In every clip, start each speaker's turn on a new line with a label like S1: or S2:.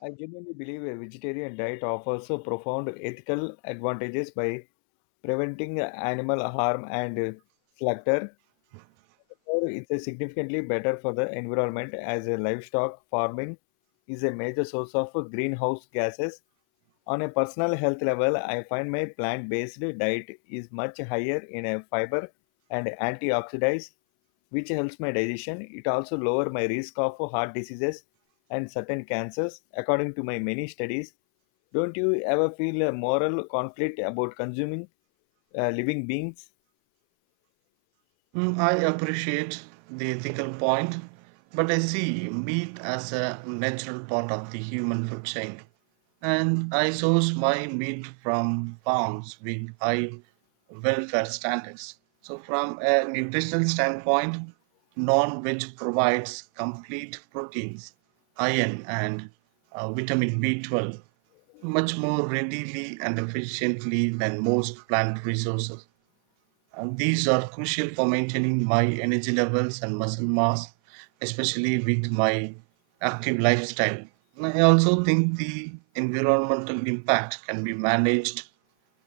S1: I genuinely believe a vegetarian diet offers so profound ethical advantages by preventing animal harm and slaughter. Furthermore, it's a significantly better for the environment as a livestock farming is a major source of greenhouse gases. On a personal health level, I find my plant-based diet is much higher in a fiber and antioxidants, which helps my digestion. It also lower my risk of heart diseases and certain cancers, according to my many studies. Don't you ever feel a moral conflict about consuming living beings?
S2: Mm, I appreciate the ethical point, but I see meat as a natural part of the human food chain. And I source my meat from farms with high welfare standards. So, from a nutritional standpoint, non veg provides complete proteins, iron, and vitamin B12 much more readily and efficiently than most plant resources. And these are crucial for maintaining my energy levels and muscle mass, especially with my active lifestyle. And I also think the environmental impact can be managed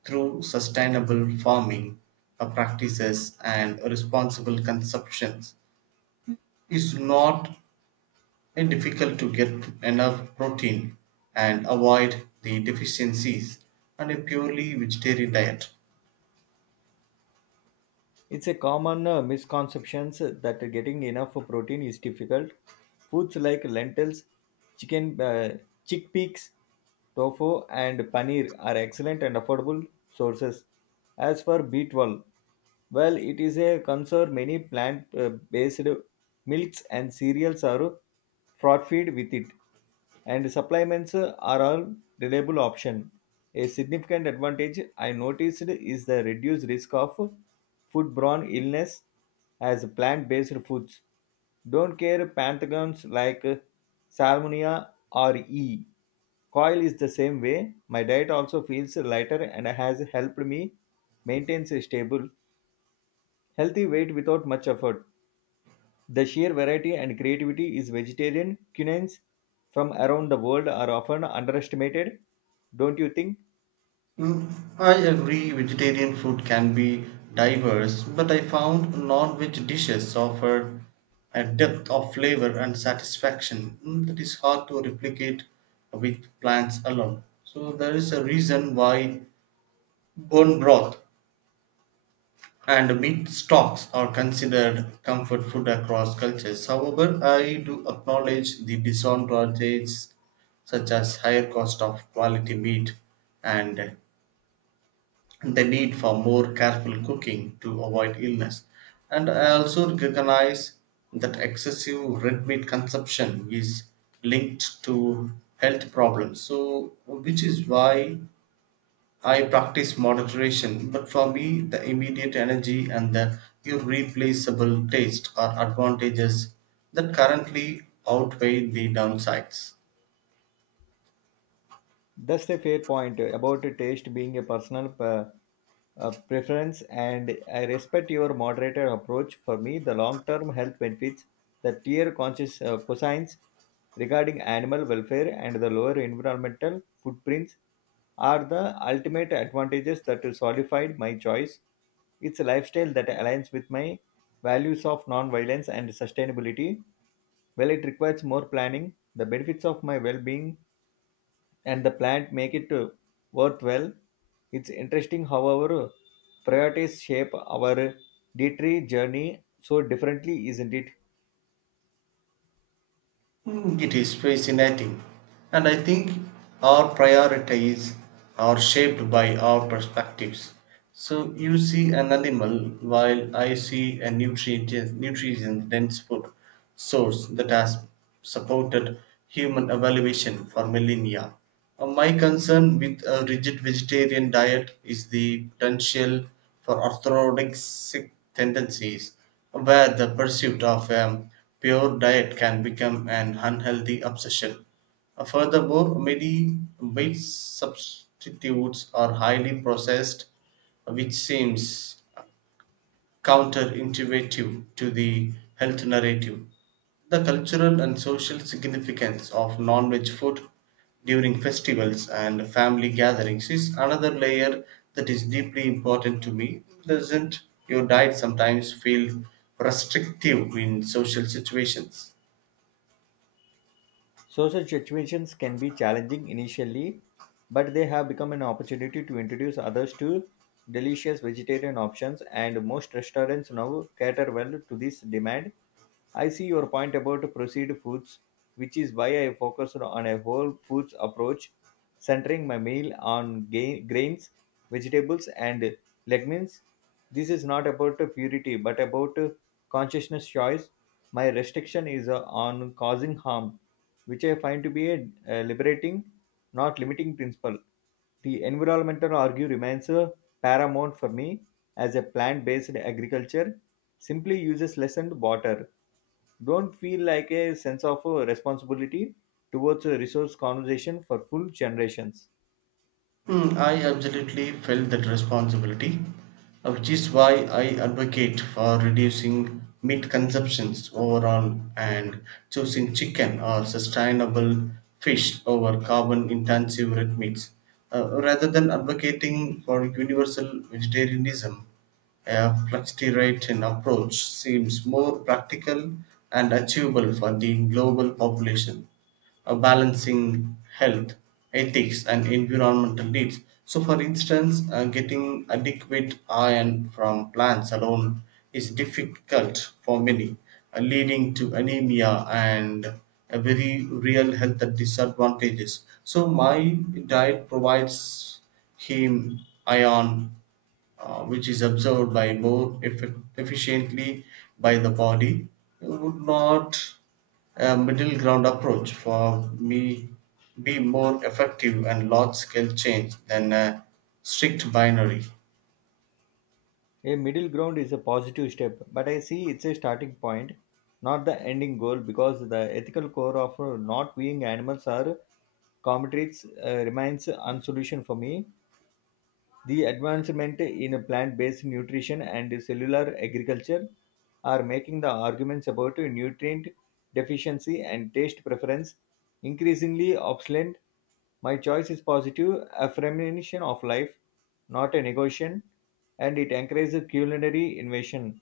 S2: through sustainable farming practices and responsible consumptions. It's not difficult to get enough protein and avoid the deficiencies and a purely vegetarian diet.
S1: It's a common misconceptions that getting enough protein is difficult. Foods like lentils, chicken, chickpeas, tofu, and paneer are excellent and affordable sources. As for B12, well, it is a concern many plant-based milks and cereals are fraud feed with it and supplements are a reliable option. A significant advantage I noticed is the reduced risk of foodborne illness as plant-based foods don't care pathogens like salmonella or E. Coil is the same way. My diet also feels lighter and has helped me maintain a stable, healthy weight without much effort. The sheer variety and creativity is vegetarian cuisines from around the world are often underestimated, don't you think?
S2: Mm, I agree vegetarian food can be diverse, but I found non-veg dishes offered a depth of flavor and satisfaction that is hard to replicate with plants alone. So there is a reason why bone broth and meat stocks are considered comfort food across cultures. However, I do acknowledge the disadvantages such as higher cost of quality meat and the need for more careful cooking to avoid illness. And I also recognize that excessive red meat consumption is linked to health problems. So, which is why I practice moderation. But for me, the immediate energy and the irreplaceable taste are advantages that currently outweigh the downsides.
S1: That's a fair point about taste being a personal preference, and I respect your moderated approach. For me, the long-term health benefits, the tier conscious cosines regarding animal welfare and the lower environmental footprints are the ultimate advantages that solidified my choice. It's a lifestyle that aligns with my values of non-violence and sustainability. Well, it requires more planning, the benefits of my well-being and the plant make it worthwhile. It's interesting how our priorities shape our dietary journey so differently, isn't it?
S2: Mm, it is fascinating. And I think our priorities are shaped by our perspectives. So you see an animal while I see a nutrient dense food source that has supported human evaluation for millennia. My concern with a rigid vegetarian diet is the potential for orthorexic tendencies where the pursuit of a pure diet can become an unhealthy obsession. Furthermore, many meat substitutes are highly processed, which seems counterintuitive to the health narrative. The cultural and social significance of non veg food during festivals and family gatherings is another layer that is deeply important to me. Doesn't your diet sometimes feel restrictive in social situations?
S1: Social situations can be challenging initially, but they have become an opportunity to introduce others to delicious vegetarian options, and most restaurants now cater well to this demand. I see your point about processed foods, which is why I focused on a whole foods approach, centering my meal on grains, vegetables, and legumes. This is not about purity, but about consciousness choice. My restriction is on causing harm, which I find to be a liberating, not limiting principle. The environmental argue remains paramount for me as a plant-based agriculture simply uses lessened water. Don't feel like a sense of responsibility towards a resource conservation for full generations.
S2: Hmm, I absolutely felt that responsibility, which is why I advocate for reducing meat consumptions overall and choosing chicken or sustainable fish over carbon intensive red meats. Rather than advocating for universal vegetarianism, a flexitarian approach seems more practical and achievable for the global population balancing health, ethics, and environmental needs. So, for instance, getting adequate iron from plants alone is difficult for many, leading to anemia and a very real health disadvantages. So, my diet provides him iron which is absorbed by more efficiently by the body. Would not a middle ground approach for me be more effective and large scale change than a strict binary?
S1: A middle ground is a positive step, but I see it's a starting point, not the ending goal, because the ethical core of not being animals are comrades remains unsolution for me. The advancement in plant-based nutrition and cellular agriculture are making the arguments about nutrient deficiency and taste preference increasingly obsolete. My choice is positive affirmation of life, not a negation, and it encourages culinary innovation.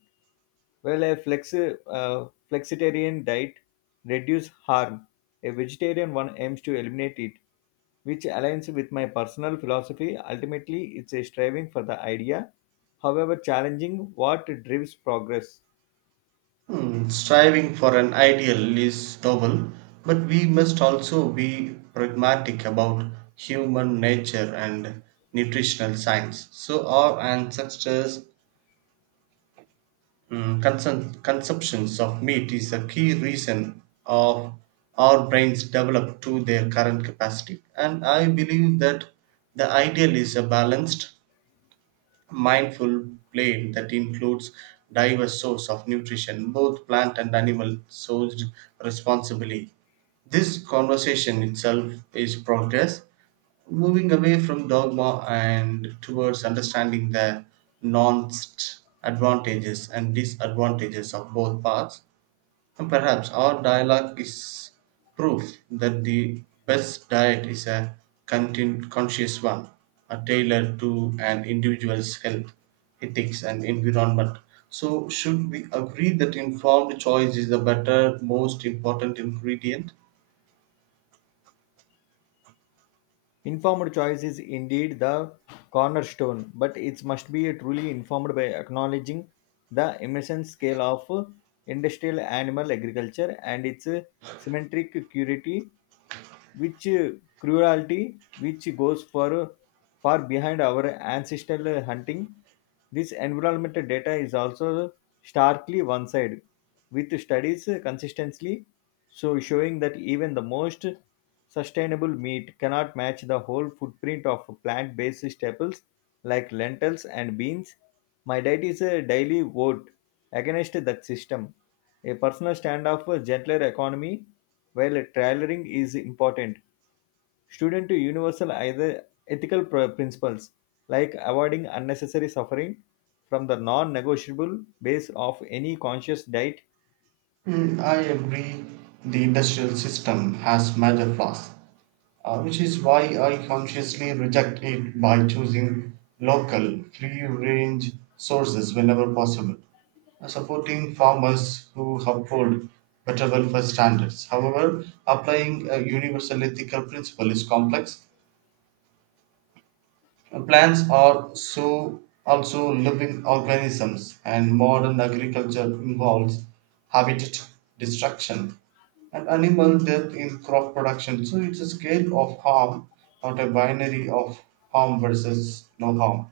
S1: Well, a flexitarian diet reduces harm. A vegetarian one aims to eliminate it, which aligns with my personal philosophy. Ultimately, it's a striving for the idea, however challenging, what drives progress.
S2: Hmm, striving for an ideal is noble, but we must also be pragmatic about human nature and nutritional science. So our ancestors consumptions of meat is a key reason of our brains develop to their current capacity, and I believe that the ideal is a balanced, mindful plane that includes diverse source of nutrition, both plant and animal sourced responsibly. This conversation itself is progress, moving away from dogma and towards understanding the nuanced advantages and disadvantages of both paths. Perhaps our dialogue is proof that the best diet is a content conscious one, tailored to an individual's health, ethics, and environment. So, should we agree that informed choice is the better, most important ingredient?
S1: Informed choice is indeed the cornerstone, but it must be truly informed by acknowledging the immense scale of industrial animal agriculture and its symmetric purity which cruelty which goes for far behind our ancestral hunting. This environmental data is also starkly one sided, with studies consistently so showing that even the most sustainable meat cannot match the whole footprint of plant based staples like lentils and beans. My diet is a daily vote against that system. A personal standoff for gentler economy, while tailoring is important, student to universal either ethical principles like avoiding unnecessary suffering from the non-negotiable base of any conscious diet.
S2: Hmm, I agree, the industrial system has major flaws, which is why I consciously reject it by choosing local, free range sources whenever possible, supporting farmers who uphold better welfare standards. However, applying a universal ethical principle is complex. Plants are so also living organisms, and modern agriculture involves habitat destruction and animal death in crop production. So it's a scale of harm, not a binary of harm versus no harm.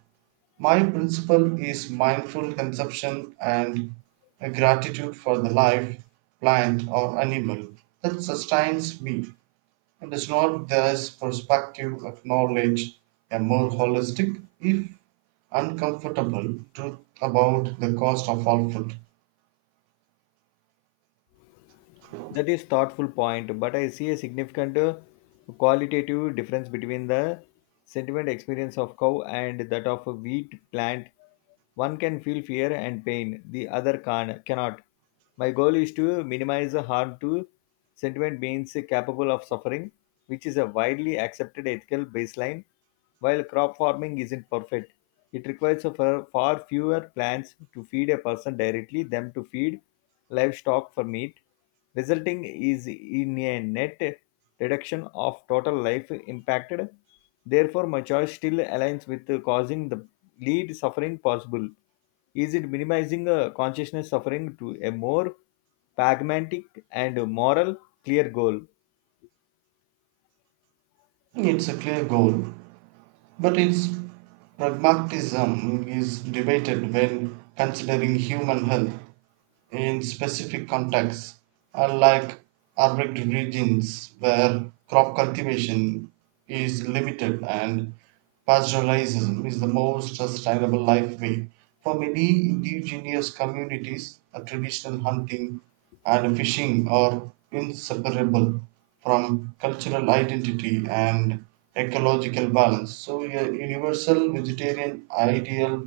S2: My principle is mindful consumption and a gratitude for the life, plant, or animal that sustains me. And is not this perspective of knowledge a more holistic, if uncomfortable, truth about the cost of all food?
S1: That is thoughtful point, but I see a significant qualitative difference between the sentiment experience of cow and that of a wheat plant. One can feel fear and pain, the other can cannot. My goal is to minimize the harm to sentiment beings capable of suffering, which is a widely accepted ethical baseline. While crop farming isn't perfect, it requires a far fewer plants to feed a person directly than to feed livestock for meat, resulting is in a net reduction of total life impacted. Therefore, my choice still aligns with causing the lead suffering possible. Is it minimizing consciousness suffering to a more pragmatic and moral clear goal?
S2: It's a clear goal, but its pragmatism is debated when considering human health. In specific contexts, unlike arid regions where crop cultivation is limited and pastoralism is the most sustainable life way. For many indigenous communities, a traditional hunting and fishing are inseparable from cultural identity and ecological balance. So, a universal vegetarian ideal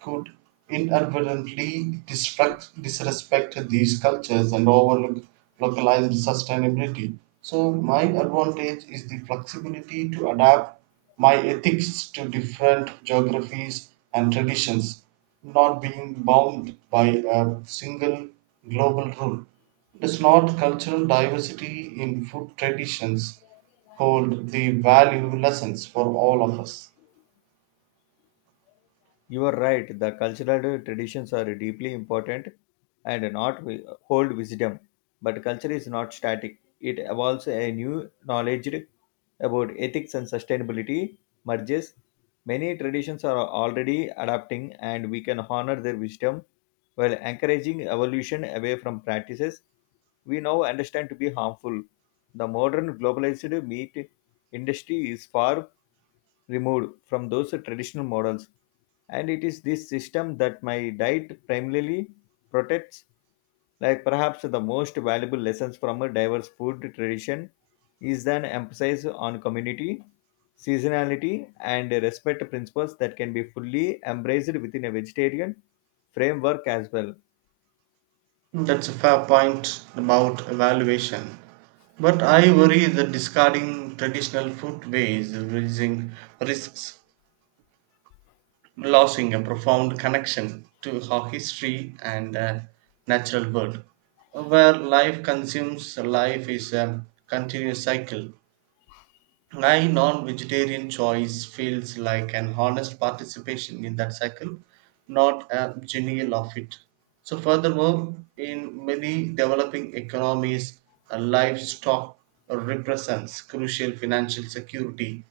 S2: could inadvertently disrupt, disrespect these cultures and overlook localized sustainability. So, my advantage is the flexibility to adapt my ethics to different geographies and traditions, not being bound by a single global rule. Does not cultural diversity in food traditions hold the value lessons for all of us?
S1: You are right, the cultural traditions are deeply important and not hold wisdom. But culture is not static, it evolves a new knowledge about ethics and sustainability merges. Many traditions are already adapting, and we can honor their wisdom while encouraging evolution away from practices we now understand to be harmful. The modern globalized meat industry is far removed from those traditional models, and it is this system that my diet primarily protects, like perhaps the most valuable lessons from a diverse food tradition is an emphasis on community, seasonality, and respect principles that can be fully embraced within a vegetarian framework as well.
S2: That's a fair point about evaluation. But I worry that discarding traditional food ways is raising risks losing a profound connection to our history and natural world. Where life consumes, life is a continuous cycle. My non vegetarian choice feels like an honest participation in that cycle, not a denial of it. So, furthermore, in many developing economies, a livestock represents crucial financial security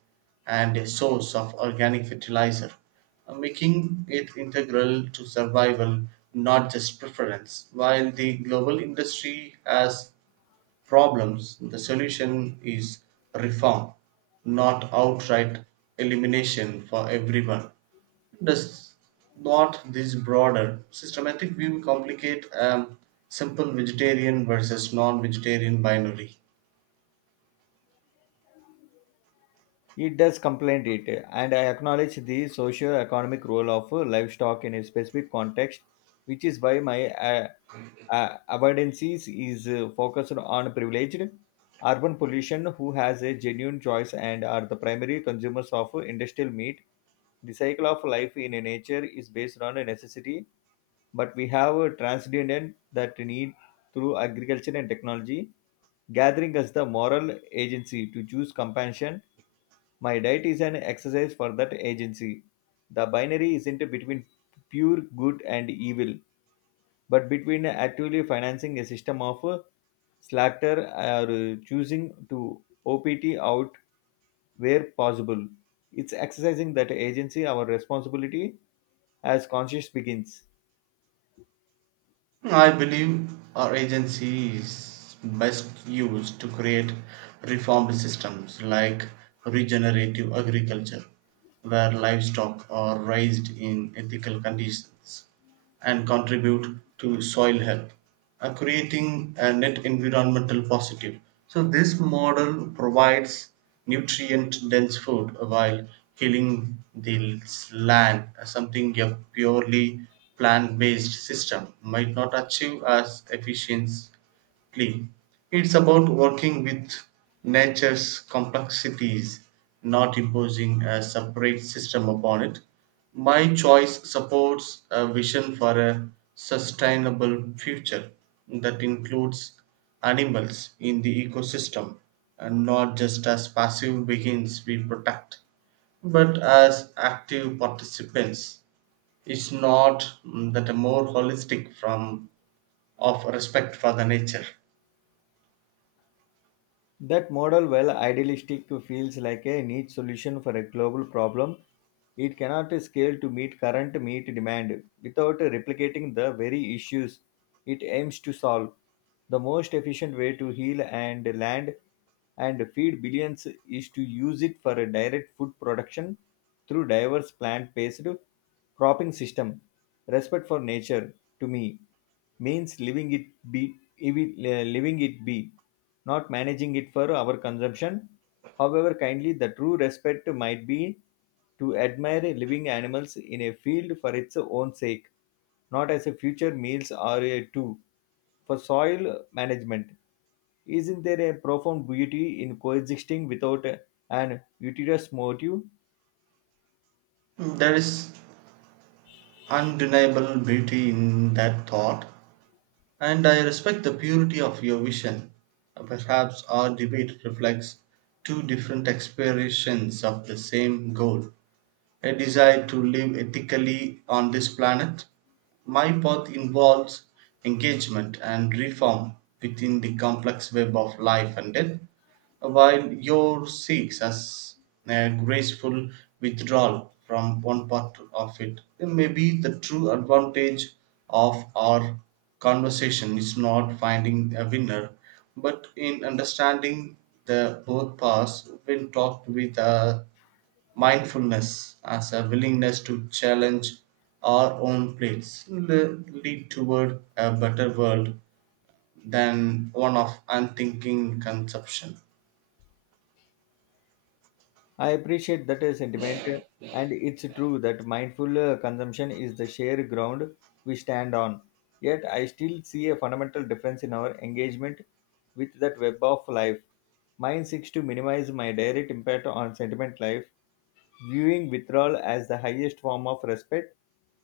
S2: and a source of organic fertilizer, making it integral to survival, not just preference. While the global industry has problems, the solution is reform, not outright elimination for everyone. Does not this broader systematic view complicate a simple vegetarian versus non vegetarian binary?
S1: It does contemplate it, and I acknowledge the socio-economic role of livestock in a specific context, which is why my avoidance is focused on privileged urban population who has a genuine choice and are the primary consumers of industrial meat. The cycle of life in nature is based on a necessity, but we have transcended that need through agriculture and technology, gathering us the moral agency to choose compassion. My diet is an exercise for that agency. The binary isn't between pure good and evil, but between actively financing a system of slaughter or choosing to opt out where possible. It's exercising that agency, our responsibility as conscious begins.
S2: I believe our agency is best used to create reformed systems like regenerative agriculture, where livestock are raised in ethical conditions and contribute to soil health, creating a net environmental positive. So, this model provides nutrient dense food while healing the land, something a purely plant based system might not achieve as efficiency. It's about working with nature's complexities, not imposing a separate system upon it. My choice supports a vision for a sustainable future that includes animals in the ecosystem, and not just as passive beings we protect but as active participants. It's not that a more holistic from of respect for the nature?
S1: That model, while idealistic, feels like a niche solution for a global problem. It cannot scale to meet current meat demand without replicating the very issues it aims to solve. The most efficient way to heal and land and feed billions is to use it for a direct food production through diverse plant-based cropping system. Respect for nature, to me, means be, living it be not managing it for our consumption. However, kindly, the true respect might be to admire living animals in a field for its own sake, not as a future meals or a tool. For soil management, isn't there a profound beauty in coexisting without an utilitarian motive?
S2: There is undeniable beauty in that thought, and I respect the purity of your vision. Perhaps our debate reflects two different aspirations of the same goal, a desire to live ethically on this planet. My path involves engagement and reform within the complex web of life and death, while yours seeks as a graceful withdrawal from one part of it. It may be the true advantage of our conversation is not finding a winner, but in understanding the both paths when talked with a mindfulness as a willingness to challenge our own plates lead toward a better world than one of unthinking consumption.
S1: I appreciate that sentiment, and it's true that mindful consumption is the shared ground we stand on. Yet, I still see a fundamental difference in our engagement with that web of life. Mine seeks to minimize my direct impact on sentiment life, viewing withdrawal as the highest form of respect.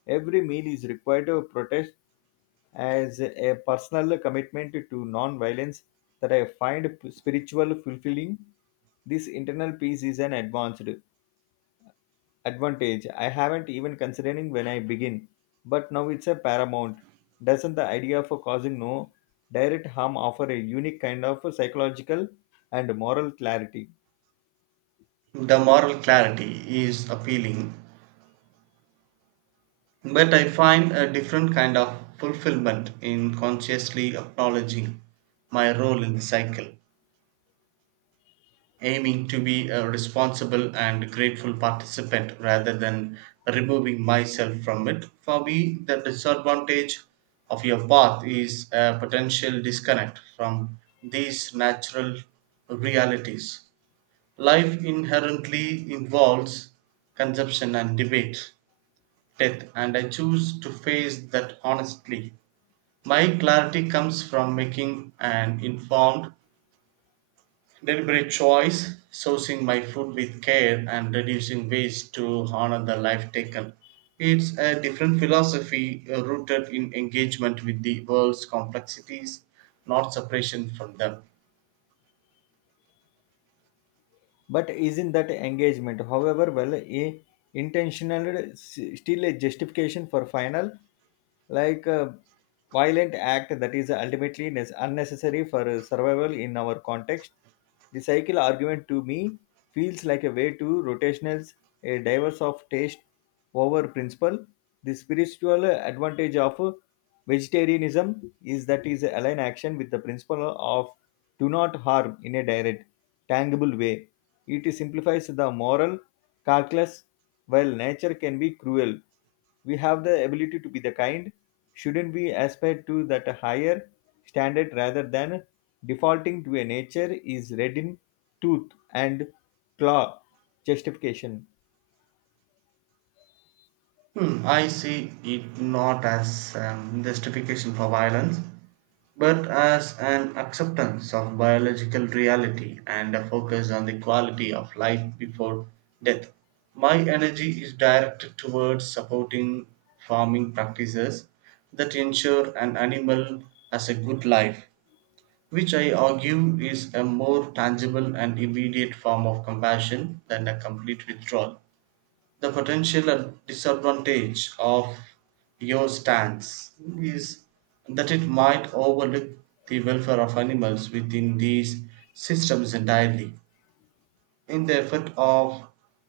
S1: Every meal is required to protest as a personal commitment to non-violence that I find spiritual fulfilling. This internal peace is an advanced advantage I haven't even considering when I begin, but now it's a paramount. Doesn't the idea for causing no direct harm offer a unique kind of psychological and moral clarity?
S2: The moral clarity is appealing, but I find a different kind of fulfillment in consciously acknowledging my role in the cycle, aiming to be a responsible and grateful participant rather than removing myself from it. For me, the disadvantage of your path is a potential disconnect from these natural realities. Life inherently involves consumption and debate, death, and I choose to face that honestly. My clarity comes from making an informed, deliberate choice, sourcing my food with care and reducing waste to honor the life taken. It's a different philosophy, rooted in engagement with the world's complexities, not separation from them.
S1: But isn't that engagement, however well a intentional, still a justification for final like a violent act that is ultimately unnecessary for survival in our context. The cycle argument to me feels like a way to rotationals, a diverse of taste over principle. The spiritual advantage of vegetarianism is that is align action with the principle of do not harm in a direct, tangible way. It simplifies the moral calculus. While nature can be cruel, we have the ability to be the kind. Shouldn't we aspire to that higher standard rather than defaulting to a nature is red in tooth and claw justification?
S2: Hmm, I see it not as justification for violence, but as an acceptance of biological reality and a focus on the quality of life before death. My energy is directed towards supporting farming practices that ensure an animal has a good life, which I argue is a more tangible and immediate form of compassion than a complete withdrawal. The potential disadvantage of your stance is that it might overlook the welfare of animals within these systems entirely, in the effort of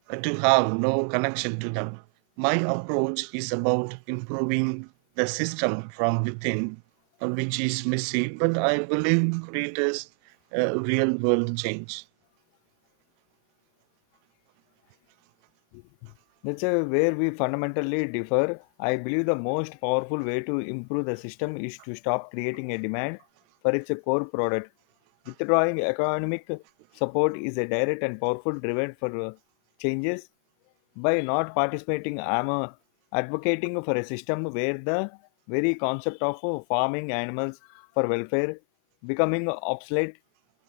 S2: to have no connection to them. My approach is about improving the system from within, which is messy, but I believe creates real world change.
S1: That's where we fundamentally differ. I believe the most powerful way to improve the system is to stop creating a demand for its core product. Withdrawing economic support is a direct and powerful driven for changes. By not participating, I'm advocating for a system where the very concept of farming animals for welfare becoming obsolete,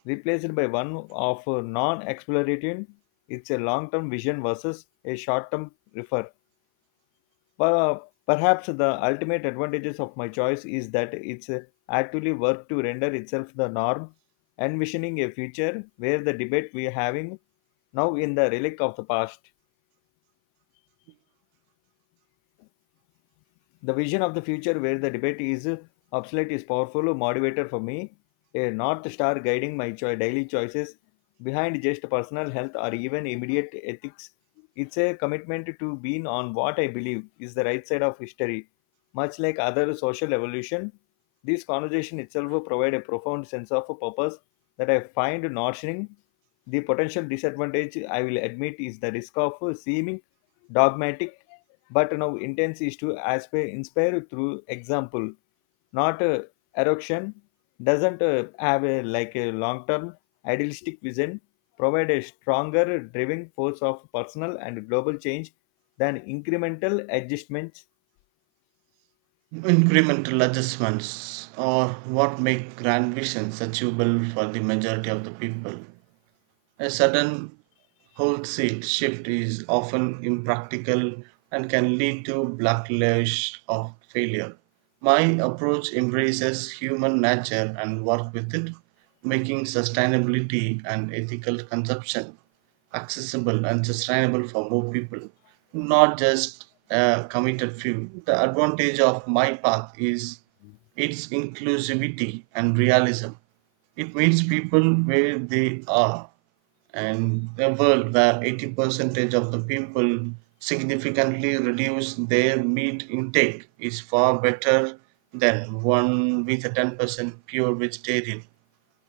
S1: replaced by one of non-exploitation. It's a long-term vision versus a short-term refer. But perhaps the ultimate advantages of my choice is that it's actively work to render itself the norm, envisioning a future where the debate we're having now in the relic of the past. The vision of the future where the debate is obsolete is powerful motivator for me, a north star guiding my daily choices behind just personal health or even immediate ethics. It's a commitment to being on what I believe is the right side of history, much like other social evolution. This conversation itself provides a profound sense of purpose that I find nourishing. The potential disadvantage I will admit is the risk of seeming dogmatic but now intent is to aspire, inspire through example, not erection. Doesn't have a like a long-term idealistic vision. Provide a stronger driving force of personal and global change than incremental adjustments.
S2: Incremental adjustments are what make grand visions achievable for the majority of the people. A sudden wholesale shift is often impractical and can lead to backlash or failure. My approach embraces human nature and work with it, making sustainability and ethical consumption accessible and sustainable for more people, not just a committed few. The advantage of my path is its inclusivity and realism. It meets people where they are, and a world where 80 percentage of the people significantly reduce their meat intake is far better than one with a 10% pure vegetarian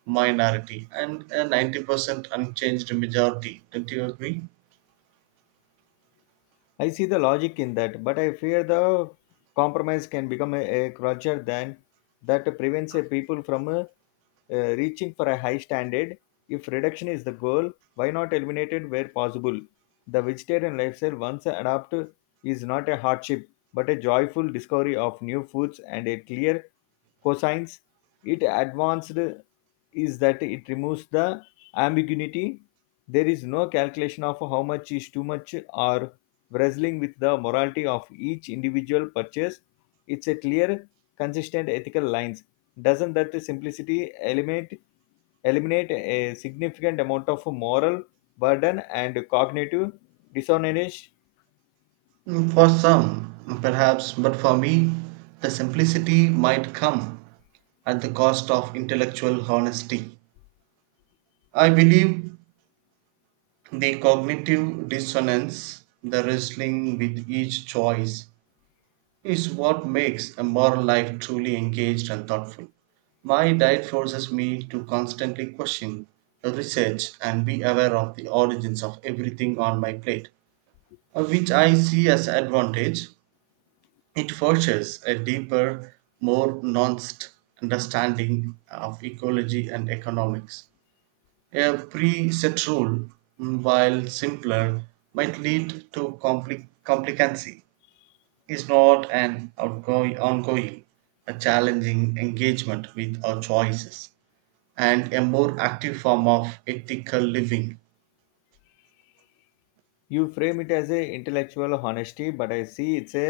S2: minority and a 90% unchanged majority. Don't you agree?
S1: I see the logic in that, but I fear the compromise can become a crutcher than that prevents a people from reaching for a high standard. If reduction is the goal, why not eliminate it where possible? The vegetarian lifestyle once adopted is not a hardship, but a joyful discovery of new foods and a clear cosines. It advanced is that it removes the ambiguity. There is no calculation of how much is too much or wrestling with the morality of each individual purchase. It's a clear, consistent ethical lines. Doesn't that simplicity eliminate a significant amount of moral burden and cognitive dissonance?
S2: Mm, for some, perhaps, but for me, the simplicity might come at the cost of intellectual honesty. I believe the cognitive dissonance, the wrestling with each choice, is what makes a moral life truly engaged and thoughtful. My diet forces me to constantly question, research, and be aware of the origins of everything on my plate, which I see as advantage. It forces a deeper, more nuanced understanding of ecology and economics. A preset rule, while simpler, might lead to complicancy, is not an outgoing, ongoing, a challenging engagement with our choices, and a more active form of ethical living.
S1: You frame it as a intellectual honesty, but I see it's a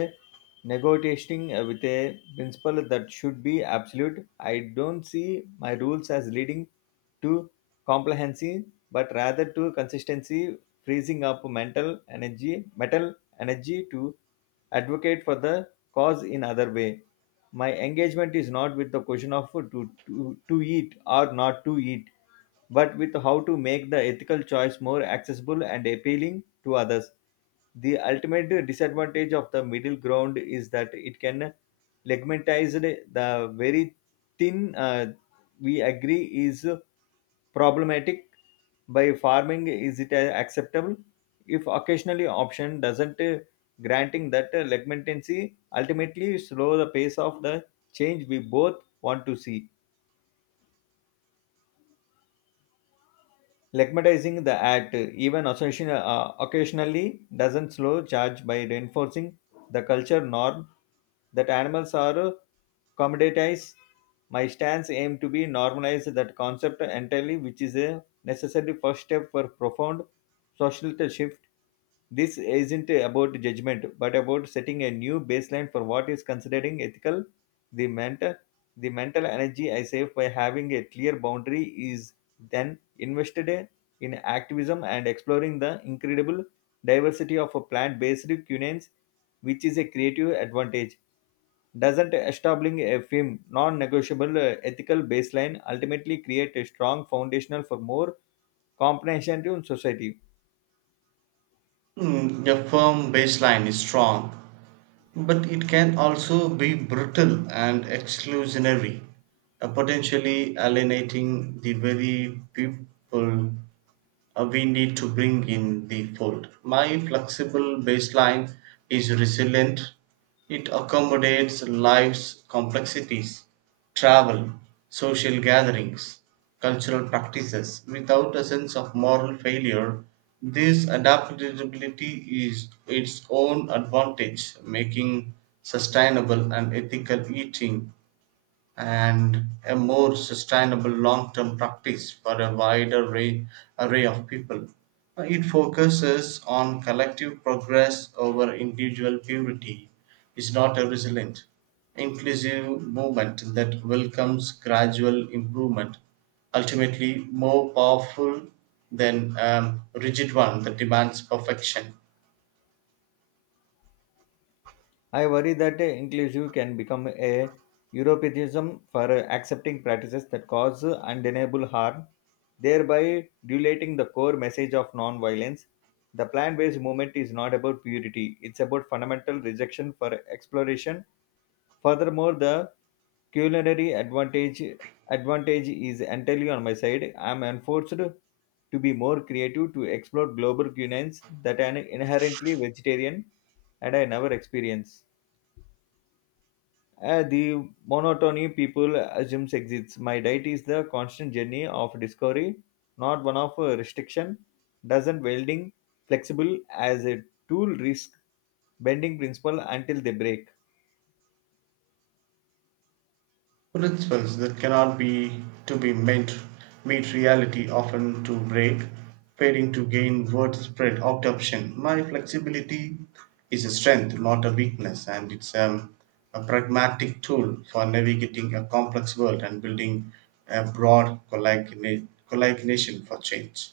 S1: negotiating with a principle that should be absolute. I don't see my rules as leading to complacency, but rather to consistency, freezing up mental energy to advocate for the cause in other way. My engagement is not with the question of to eat or not to eat, but with how to make the ethical choice more accessible and appealing to others. The ultimate disadvantage of the middle ground is that it can legmentize the very thin we agree is problematic by farming is it acceptable if occasionally option doesn't granting that legmentancy ultimately slow the pace of the change we both want to see. Legitimating the act, even occasionally, doesn't slow charge by reinforcing the culture norm that animals are commoditized. My stance aim to be normalize that concept entirely, which is a necessary first step for profound social shift. This isn't about judgment, but about setting a new baseline for what is considering ethical. The mental, the mental energy I save by having a clear boundary is then invested in activism and exploring the incredible diversity of plant based cuisines, which is a creative advantage. Doesn't establishing a firm, non negotiable ethical baseline ultimately create a strong foundational for more comprehensive society?
S2: Mm, a firm baseline is strong, but it can also be brittle and exclusionary, potentially alienating the very people we need to bring in the fold. My flexible baseline is resilient, it accommodates life's complexities, travel, social gatherings, cultural practices without a sense of moral failure. This adaptability is its own advantage, making sustainable and ethical eating and a more sustainable long term practice for a wider array of people. It focuses on collective progress over individual purity, is not a resilient, inclusive movement that welcomes gradual improvement, ultimately more powerful than a rigid one that demands perfection.
S1: I worry that inclusive can become a Europeanism for accepting practices that cause undeniable harm, thereby diluting the core message of non-violence. The plant-based movement is not about purity; it's about fundamental rejection for exploration. Furthermore, the culinary advantage is entirely on my side. I'm enforced to be more creative to explore global cuisines that are inherently vegetarian and I never experience. The monotony people assumes exists. My diet is the constant journey of discovery, not one of restriction. Doesn't welding flexible as a tool risk bending principle until they break?
S2: Principles that cannot be to be meant meet reality often to break, failing to gain widespread adoption. My flexibility is a strength, not a weakness, and it's a pragmatic tool for navigating a complex world and building a broad collagination for change.